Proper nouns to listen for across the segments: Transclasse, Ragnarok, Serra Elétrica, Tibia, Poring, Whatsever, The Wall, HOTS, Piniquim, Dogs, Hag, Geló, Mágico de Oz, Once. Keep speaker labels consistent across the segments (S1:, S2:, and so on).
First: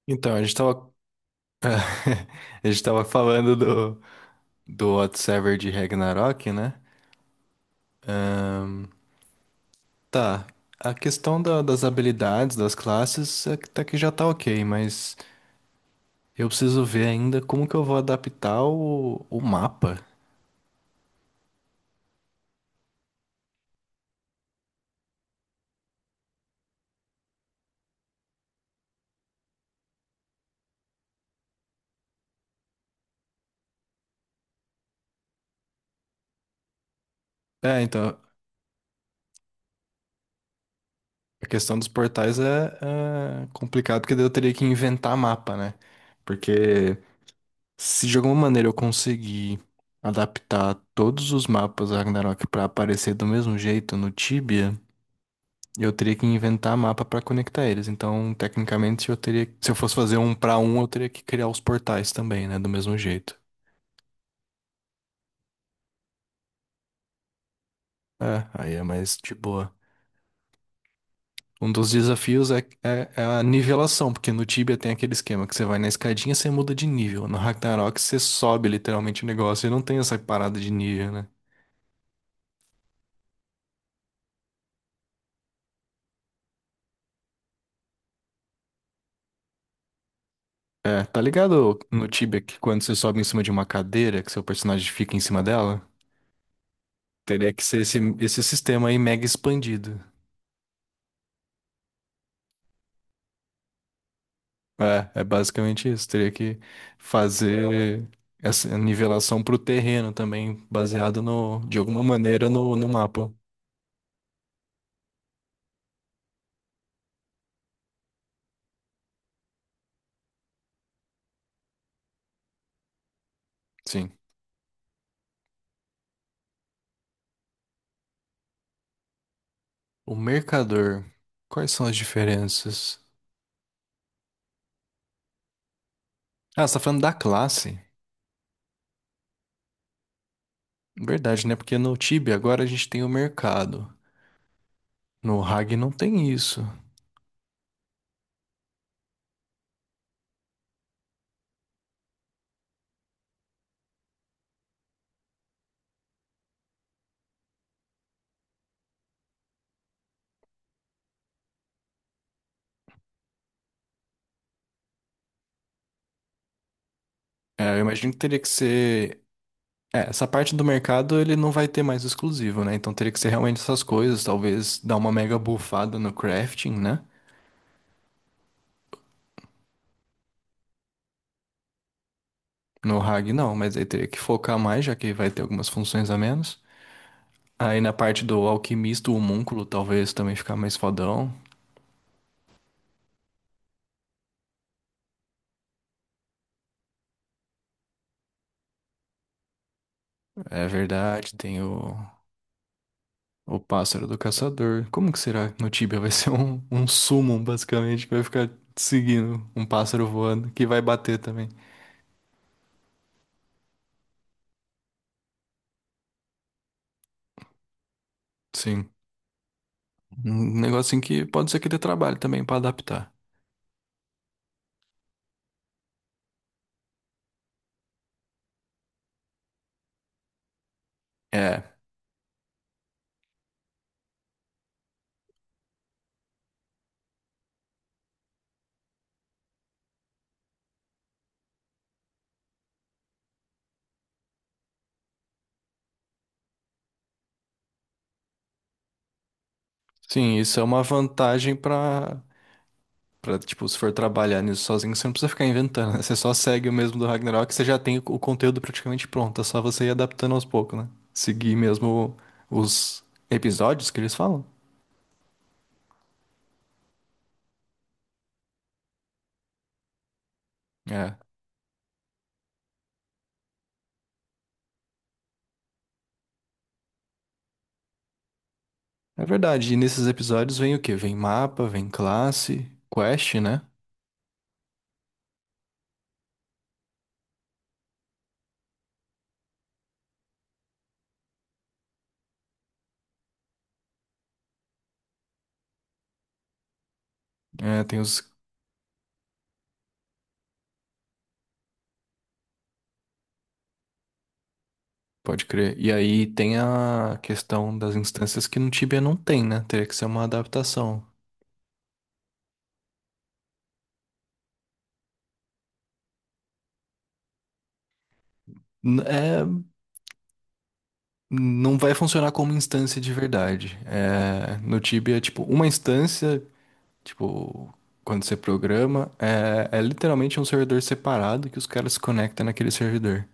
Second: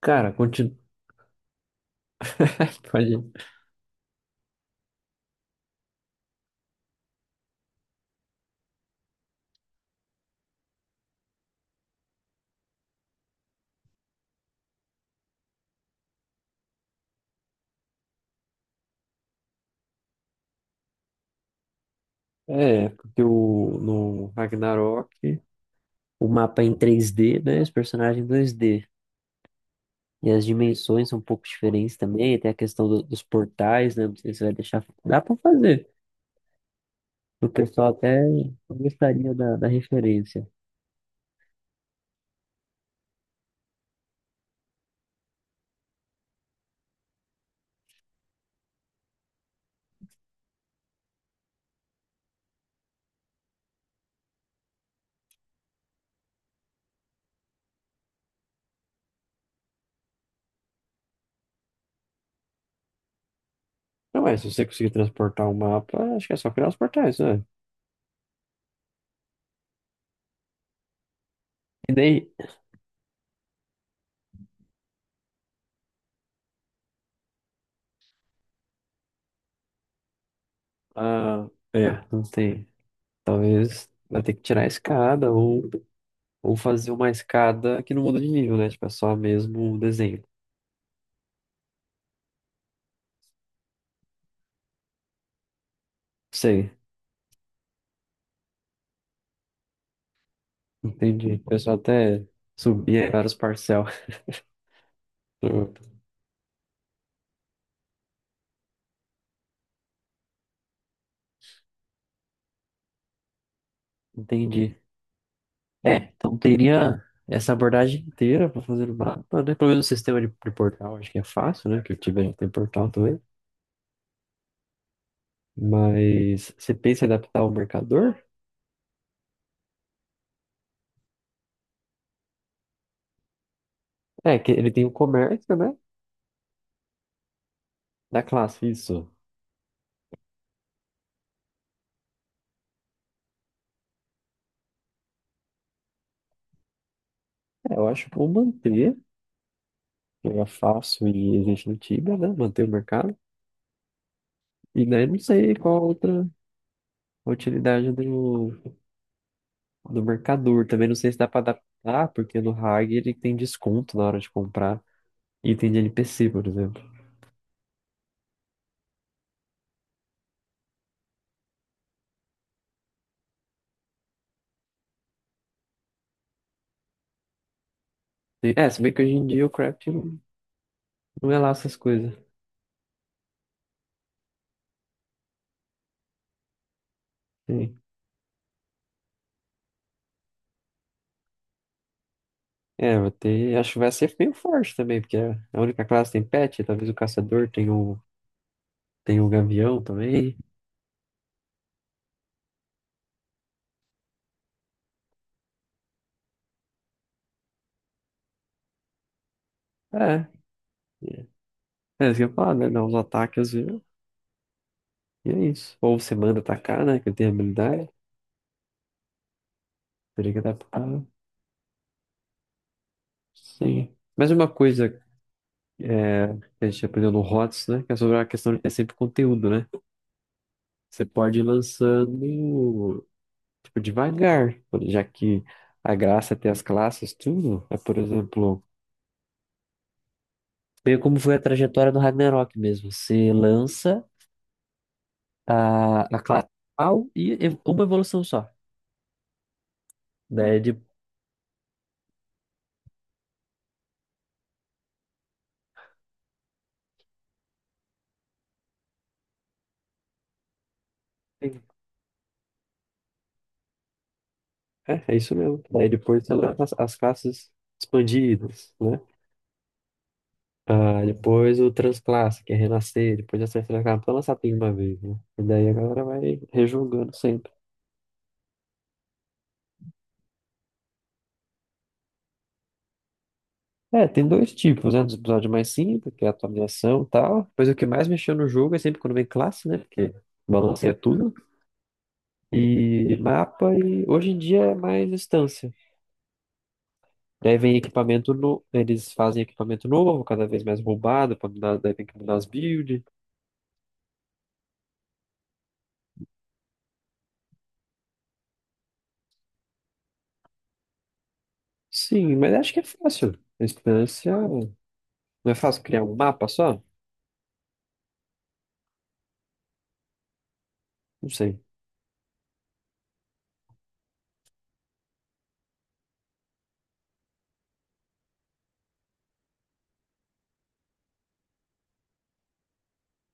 S1: Cara,
S2: Então, a gente
S1: continua.
S2: tava, a gente tava
S1: Pode ir.
S2: falando do Whatsever de Ragnarok, né? Ahn, tá, a questão das habilidades, das classes, é que tá que já tá ok, mas eu preciso ver ainda como que eu vou adaptar o mapa.
S1: É, porque no Ragnarok o mapa é em 3D, né? Os personagens em 2D. E as dimensões são um pouco diferentes também. Tem a questão dos portais, né? Não sei se vai deixar. Dá pra fazer. O
S2: É,
S1: pessoal até
S2: então,
S1: gostaria da referência.
S2: a questão dos portais é complicado, porque daí eu teria que inventar mapa, né? Porque se de alguma maneira eu conseguir adaptar todos os mapas Ragnarok pra aparecer do mesmo jeito no Tibia, eu teria que inventar mapa pra conectar eles. Então, tecnicamente, eu teria, se eu fosse fazer um pra um, eu teria que criar os portais também, né, do mesmo jeito.
S1: Não, é? Se você conseguir transportar o mapa, acho que é só criar os portais, né?
S2: É, aí é mais de boa. Um dos
S1: E daí.
S2: desafios é, é a nivelação, porque no Tibia tem aquele esquema que você vai na escadinha e você muda de nível. No Ragnarok você sobe literalmente o negócio e não tem essa parada de nível, né?
S1: Ah, é, não sei. Talvez vai ter que tirar a escada ou fazer uma escada que não muda de nível, né? Tipo, é só mesmo o desenho.
S2: É, tá ligado no Tibia que quando você sobe em cima de uma cadeira, que seu personagem fica em cima dela?
S1: Sei,
S2: Teria que ser esse sistema aí mega expandido.
S1: entendi. O pessoal até subia vários parcel.
S2: É, é basicamente isso. Teria que fazer essa nivelação pro terreno também, baseado de alguma maneira no mapa.
S1: Entendi. É, então teria essa abordagem inteira para fazer o mapa, né? Pelo menos o sistema de portal, acho que é fácil, né? Que eu tive já tem portal também.
S2: Sim.
S1: Mas você pensa em adaptar o mercador?
S2: O mercador. Quais são as diferenças?
S1: É, que ele tem o comércio, né?
S2: Ah, você tá falando da classe?
S1: Da classe, isso.
S2: Verdade, né? Porque no Tibia agora a gente tem o mercado. No Hag não tem isso.
S1: É, eu acho que vou manter, que é fácil e existe no Tibia, né? Manter o mercado. E daí não sei qual outra a utilidade do mercador. Também não sei se dá para adaptar, porque no Hag ele tem desconto na hora de comprar item de NPC, por exemplo.
S2: É, eu imagino que teria que ser. É, essa parte do mercado ele não vai ter mais exclusivo, né? Então teria que ser realmente essas coisas, talvez dar uma mega bufada no crafting, né?
S1: É, se bem que hoje em dia o craft não é lá essas coisas.
S2: No Hag não, mas aí teria que focar mais, já que vai ter algumas funções a menos. Aí
S1: Sim.
S2: na parte do alquimista, o homúnculo talvez também ficar mais fodão.
S1: É, vai ter, acho que vai ser meio forte também, porque a única classe tem pet, talvez o caçador tenha tenha o gavião também.
S2: É verdade, tem o pássaro do caçador. Como que será no Tibia? Vai ser um summon, basicamente, que vai ficar seguindo um pássaro
S1: É,
S2: voando, que vai bater
S1: é
S2: também.
S1: é isso que eu ia falar, né? Dá uns ataques e é isso. Ou você manda atacar, né? Que tem habilidade.
S2: Sim.
S1: Teria que
S2: Um
S1: adaptar.
S2: negocinho que pode ser que dê trabalho também pra adaptar.
S1: Sim. Mas uma coisa é, que a gente aprendeu no HOTS, né? Que é sobre a questão, é sempre conteúdo, né? Você pode ir
S2: É.
S1: lançando, tipo, devagar, já que a graça é ter as classes, tudo. É, por exemplo, meio como foi a trajetória do Ragnarok mesmo. Você lança a classe principal e uma evolução só.
S2: Sim,
S1: Daí
S2: isso é
S1: de...
S2: uma vantagem pra, tipo, se for trabalhar nisso sozinho, você não precisa ficar inventando, né? Você só segue o mesmo do Ragnarok, você já tem o conteúdo praticamente pronto, é só você ir adaptando aos poucos, né? Seguir mesmo os episódios que eles falam.
S1: É, é isso mesmo. Daí depois você lança as classes expandidas, né? Ah,
S2: É.
S1: depois o Transclasse, que é Renascer, depois a Serra Elétrica, pra lançar tudo de uma vez, né? E daí a galera vai rejogando sempre.
S2: É verdade, e nesses episódios vem o quê? Vem mapa, vem classe, quest, né?
S1: É, tem dois tipos, né? Dos episódios mais simples, que é a atualização e tal. Depois o que mais mexeu no jogo é sempre quando vem classe, né? Porque balanceia tudo. E mapa, e hoje em dia é mais instância. Daí vem
S2: É, tem
S1: equipamento
S2: os...
S1: novo, eles fazem equipamento novo, cada vez mais roubado, pra mudar, daí tem que mudar as builds.
S2: Pode crer. E aí tem a questão das instâncias que no Tibia não tem, né? Teria que ser uma adaptação.
S1: Sim, mas acho que é fácil. A instância. Não é fácil criar um mapa só?
S2: É.
S1: Não sei.
S2: Não vai funcionar como instância de verdade. É, no Tibia, tipo, uma instância, tipo, quando você programa, é literalmente um servidor separado que os caras se conectam naquele servidor.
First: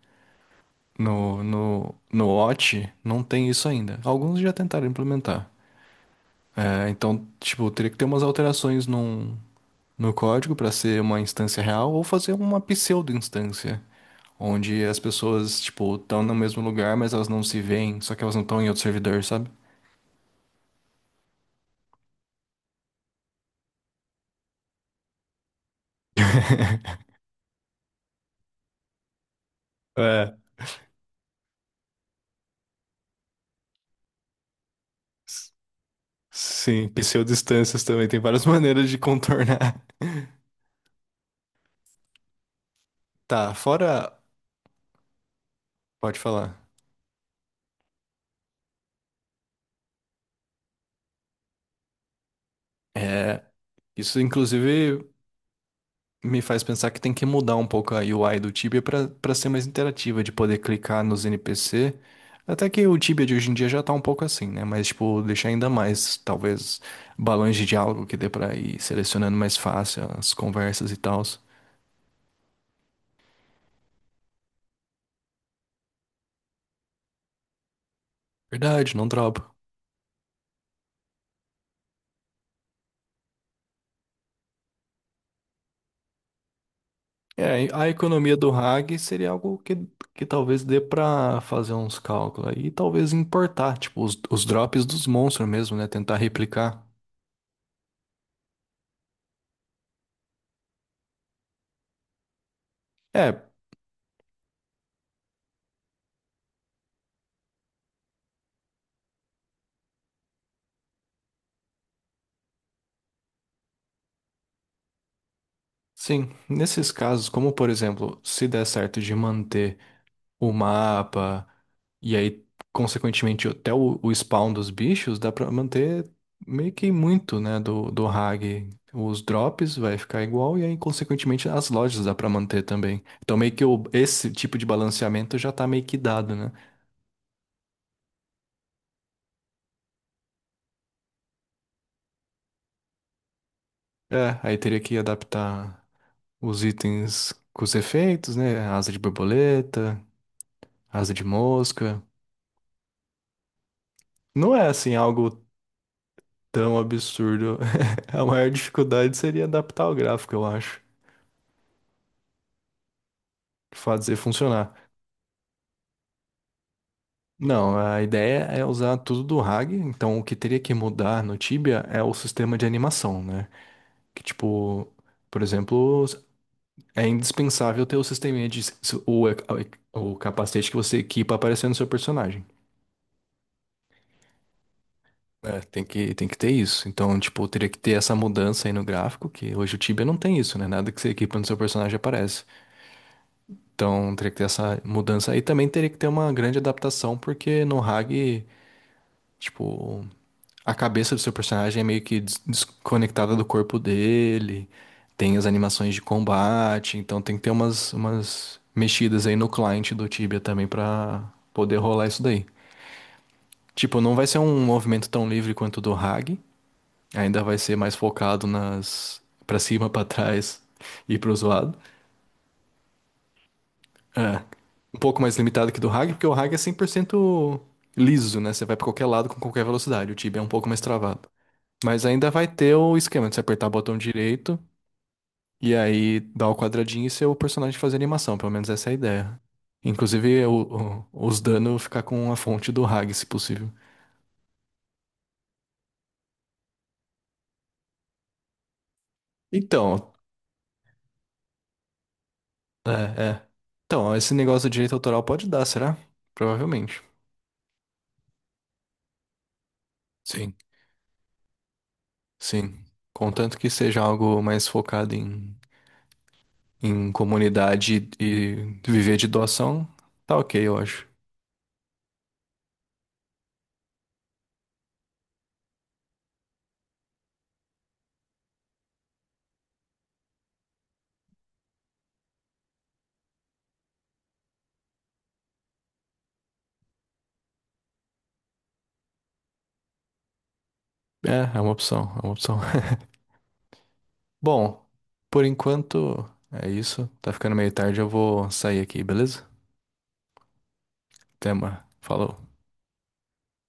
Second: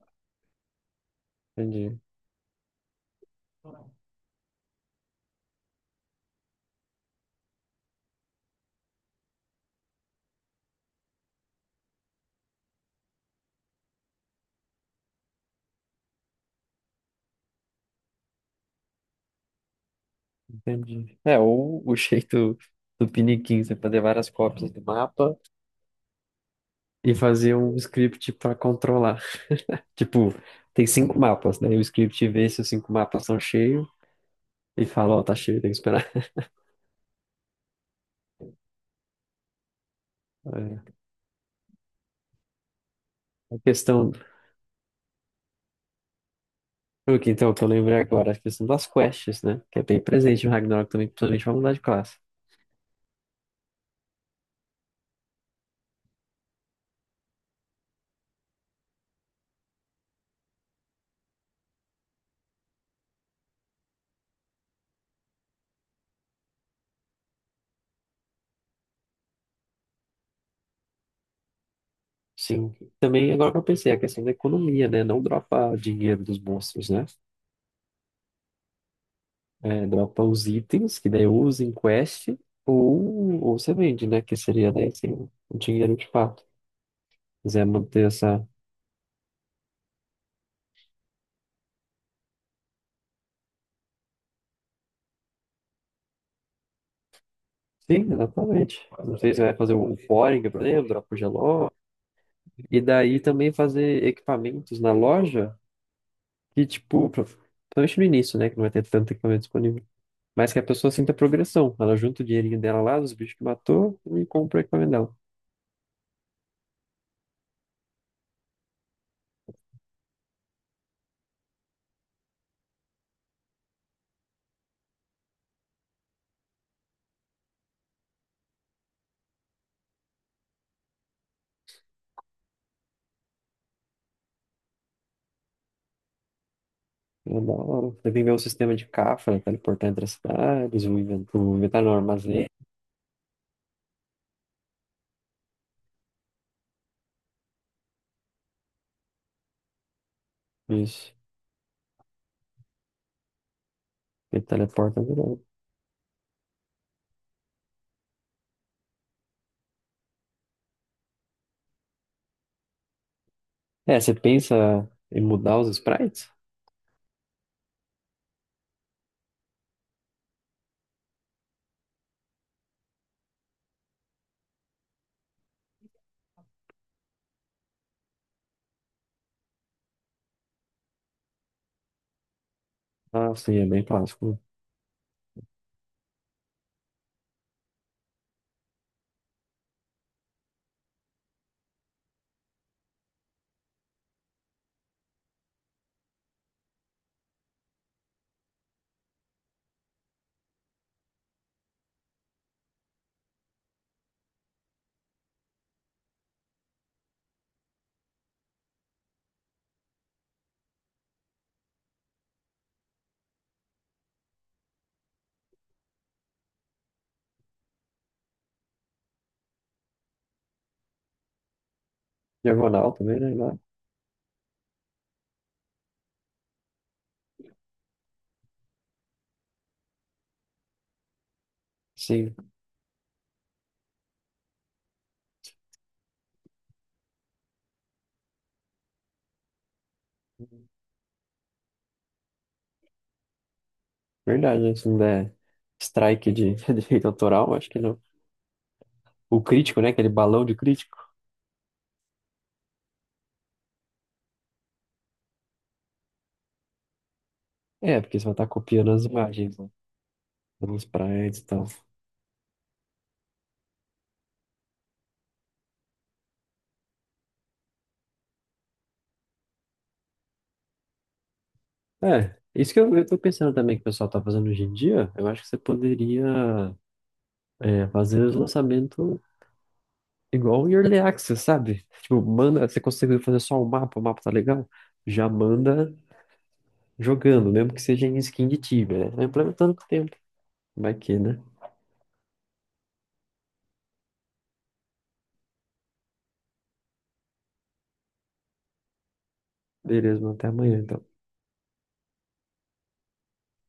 S2: No, no,
S1: Entendi.
S2: no Watch não tem isso ainda. Alguns já tentaram implementar. É, então, tipo, teria que ter umas alterações no código para ser uma instância real ou fazer uma pseudo-instância, onde as pessoas, tipo, estão no mesmo lugar, mas elas não se veem, só que elas não estão em outro servidor, sabe?
S1: Entendi. É, ou o jeito do Piniquim, você fazer várias cópias do mapa e fazer um script para controlar. Tipo,
S2: É,
S1: tem 5 mapas, né? E o script vê se os 5 mapas estão cheios e fala, ó, tá
S2: s-
S1: cheio, tem que esperar.
S2: sim, pseudodistâncias também, tem várias maneiras de contornar.
S1: É.
S2: Tá,
S1: A questão,
S2: fora. Pode falar.
S1: o que então, que eu lembrei agora, é a questão das quests, né? Que é bem presente no Ragnarok também, principalmente pra mudar de classe.
S2: É, isso inclusive me faz pensar que tem que mudar um pouco a UI do Tibia para ser mais interativa, de poder clicar nos NPC. Até que o Tibia de hoje em dia já tá um pouco assim, né? Mas, tipo, deixar ainda mais, talvez, balões de diálogo que dê pra ir selecionando mais fácil as conversas e tal.
S1: Sim. Também, agora que eu pensei, a questão da economia, né? Não dropar dinheiro dos monstros, né?
S2: Verdade, não dropa.
S1: É, dropa os itens, que daí ou usa em quest, ou você vende, né? Que seria daí assim, o dinheiro de fato. Quiser
S2: É, a
S1: manter
S2: economia
S1: essa.
S2: do RAG seria algo que talvez dê pra fazer uns cálculos aí, e talvez importar, tipo, os drops dos monstros mesmo, né? Tentar replicar.
S1: Sim, exatamente. Não sei se vai fazer o Poring, por exemplo, dropa o Geló. E daí
S2: É,
S1: também fazer equipamentos na loja, que tipo, principalmente no início, né? Que não vai ter tanto equipamento disponível. Mas que a pessoa sinta progressão. Ela junta o dinheirinho dela lá, dos bichos que matou, e compra o equipamento dela.
S2: sim, nesses casos, como por exemplo, se der certo de manter o mapa, e aí, consequentemente, até o spawn dos bichos, dá pra manter meio que muito, né, do Hag. Os drops vai ficar igual, e aí, consequentemente, as lojas dá pra manter também. Então, meio que esse tipo de balanceamento já tá meio que dado, né?
S1: É da hora. Você tem que ver o sistema de cafra, teleportar entre as cidades, o o inventário no armazém.
S2: É, aí teria que adaptar os itens com os efeitos, né? Asa de borboleta,
S1: Isso.
S2: asa de mosca.
S1: Ele
S2: Não é assim
S1: teleporta
S2: algo
S1: direto.
S2: tão absurdo. A maior dificuldade seria adaptar o gráfico, eu acho,
S1: É, você
S2: fazer
S1: pensa
S2: funcionar.
S1: em mudar os sprites?
S2: Não, a ideia é usar tudo do RAG, então o que teria que mudar no Tibia é o sistema de animação, né? Que tipo, por exemplo, é indispensável ter o sistema de o, o capacete que você equipa aparecendo no seu personagem.
S1: Ah, sim, é bem clássico.
S2: É, tem que ter isso. Então, tipo, teria que ter essa mudança aí no gráfico, que hoje o Tibia não tem isso, né? Nada que você equipa no seu personagem aparece. Então, teria que ter essa mudança aí. Também teria que ter uma grande adaptação, porque no RAG, tipo, a cabeça do seu personagem é meio que desconectada do corpo dele. Tem as animações de combate, então tem que ter umas mexidas aí no client do Tibia também pra poder rolar isso daí. Tipo, não vai ser um movimento tão livre quanto o do Hag, ainda vai ser mais focado nas pra cima, pra trás e pro zoado.
S1: Diagonal também, né? Lá.
S2: É, um pouco mais limitado que do Hag, porque o Hag é 100% liso, né? Você vai pra qualquer lado com qualquer velocidade. O Tibia é um pouco mais travado. Mas ainda
S1: Sim,
S2: vai ter o esquema de você apertar o botão direito, e aí dá o quadradinho e ser o personagem fazer animação, pelo menos essa é a ideia. Inclusive, os danos ficar com a fonte do Hag, se possível.
S1: verdade, né? Se não der strike de direito autoral, acho que não. O crítico, né? Aquele
S2: Então,
S1: balão de crítico.
S2: é, é. Então, esse negócio de direito autoral pode dar, será? Provavelmente.
S1: É, porque você vai estar copiando as imagens, né?
S2: Sim,
S1: Os sprites e tal.
S2: sim. Contanto que seja algo mais focado em comunidade e viver de doação, tá ok, eu acho.
S1: É, isso que eu tô pensando também que o pessoal tá fazendo hoje em dia, eu acho que você poderia é, fazer os lançamentos igual em Early Access, sabe? Tipo, manda, você conseguiu fazer só o mapa tá legal, já manda jogando, mesmo que seja em skin de Tibia, né? Vai implementando com o tempo. Vai que, né?
S2: É, é uma opção, é uma opção. Bom, por enquanto é isso. Tá ficando meio tarde, eu vou sair aqui, beleza?
S1: Beleza, mano, até amanhã, então.
S2: Até, mano. Falou.